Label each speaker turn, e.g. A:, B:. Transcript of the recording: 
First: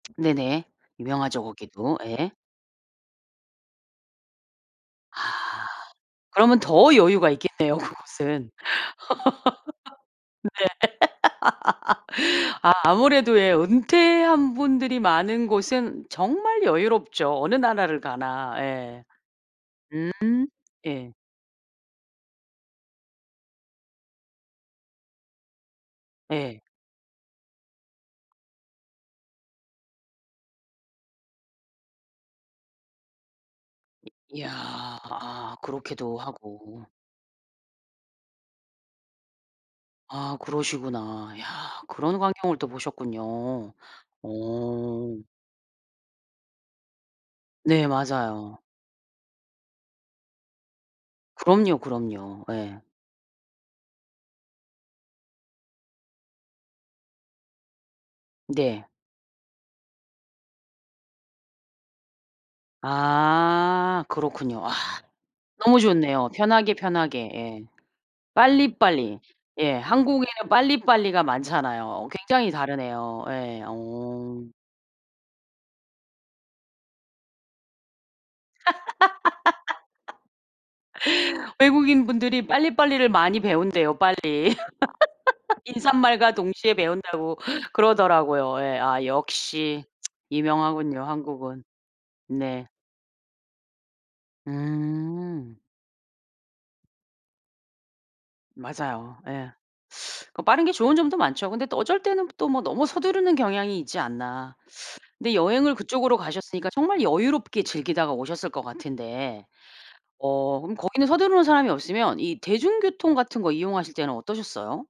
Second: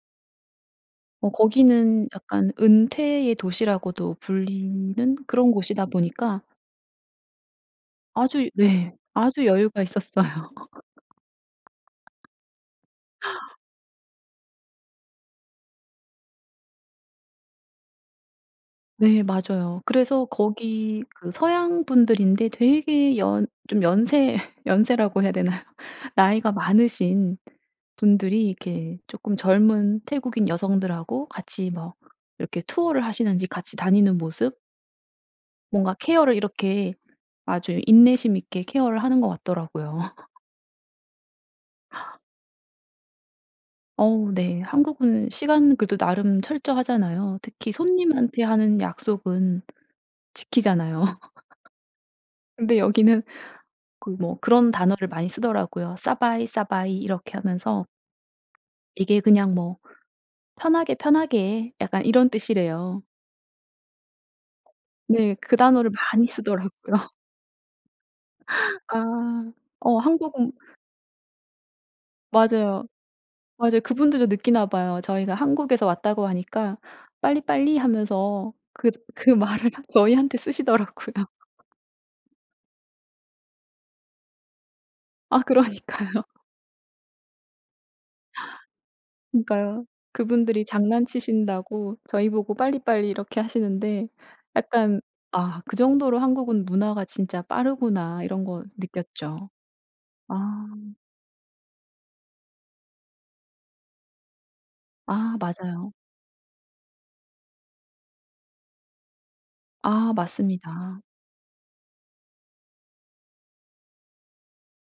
A: 네네.
B: 어
A: 유명하죠 거기도.
B: 거기는
A: 예.
B: 약간 은퇴의 도시라고도 불리는
A: 아.
B: 그런 곳이다 보니까
A: 그러면 더 여유가 있겠네요
B: 아주
A: 그곳은. 네.
B: 네. 아주 여유가 있었어요.
A: 아 아무래도 예 은퇴한 분들이 많은 곳은 정말 여유롭죠 어느 나라를 가나. 예.
B: 네 맞아요. 그래서
A: 음
B: 거기
A: 예.
B: 그 서양분들인데 되게 연 좀 연세 연세라고 해야 되나요? 나이가
A: 예.
B: 많으신 분들이 이렇게 쪼끔 젊은 태국인 여성들하고 같이 뭐 이렇게 투어를 하시는지 같이
A: 이
B: 다니는
A: 이야.
B: 모습
A: 아
B: 뭔가
A: 그렇기도
B: 케어를
A: 하고.
B: 이렇게 아주 인내심 있게 케어를 하는 것 같더라고요.
A: 아 그러시구나. 야 그런 광경을 또 보셨군요.
B: 어 네.
A: 어.
B: 한국은 시간은 그래도 나름 철저하잖아요. 특히
A: 네
B: 손님한테
A: 맞아요.
B: 하는 약속은 지키잖아요.
A: 그럼요, 그럼요.
B: 근데
A: 예.
B: 여기는 그 뭐 그런 단어를 많이 쓰더라고요. "싸바이, 싸바이." 이렇게 하면서
A: 네.
B: 이게 그냥 뭐 편하게 편하게 약간 이런 뜻이래요.
A: 아 그렇군요. 아.
B: 네. 그
A: 너무
B: 단어를 많이
A: 좋네요. 편하게,
B: 쓰더라고요.
A: 편하게 예. 빨리빨리.
B: 아.
A: 예.
B: 어
A: 한국에는
B: 한국은
A: 빨리빨리가 많잖아요. 어 굉장히
B: 맞아요.
A: 다르네요. 예.
B: 맞아요. 그분들도
A: 어.
B: 느끼나 봐요. 저희가 한국에서 왔다고 하니까 "빨리빨리." 하면서 그 그 말을 저희한테 쓰시더라고요.
A: 외국인 분들이 빨리빨리를 많이 배운대요 빨리.
B: 아 그러니까요.
A: '인사말과 동시에 배운다.'고 그러더라고요. 예. 아
B: 그니까.
A: 역시
B: 그분들이
A: 유명하군요 한국은.
B: 장난치신다고 저희 보고
A: 네.
B: "빨리빨리." 이렇게 하시는데 약간
A: 음.
B: '아 그 정도로 한국은 문화가 진짜 빠르구나.' 이런 거
A: 맞아요.
B: 느꼈죠.
A: 예. 그 빠른
B: 아.
A: 게 좋은 점도 많죠. 근데 또 어쩔 때는 또 뭐 너무 서두르는 경향이 있지 않나. 근데
B: 아
A: 여행을
B: 맞아요.
A: 그쪽으로 가셨으니까 정말 여유롭게 즐기다가 오셨을 것 같은데
B: 아
A: 어 그럼
B: 맞습니다.
A: 거기는 서두르는 사람이 없으면 이 대중교통 같은 거 이용하실 때는 어떠셨어요?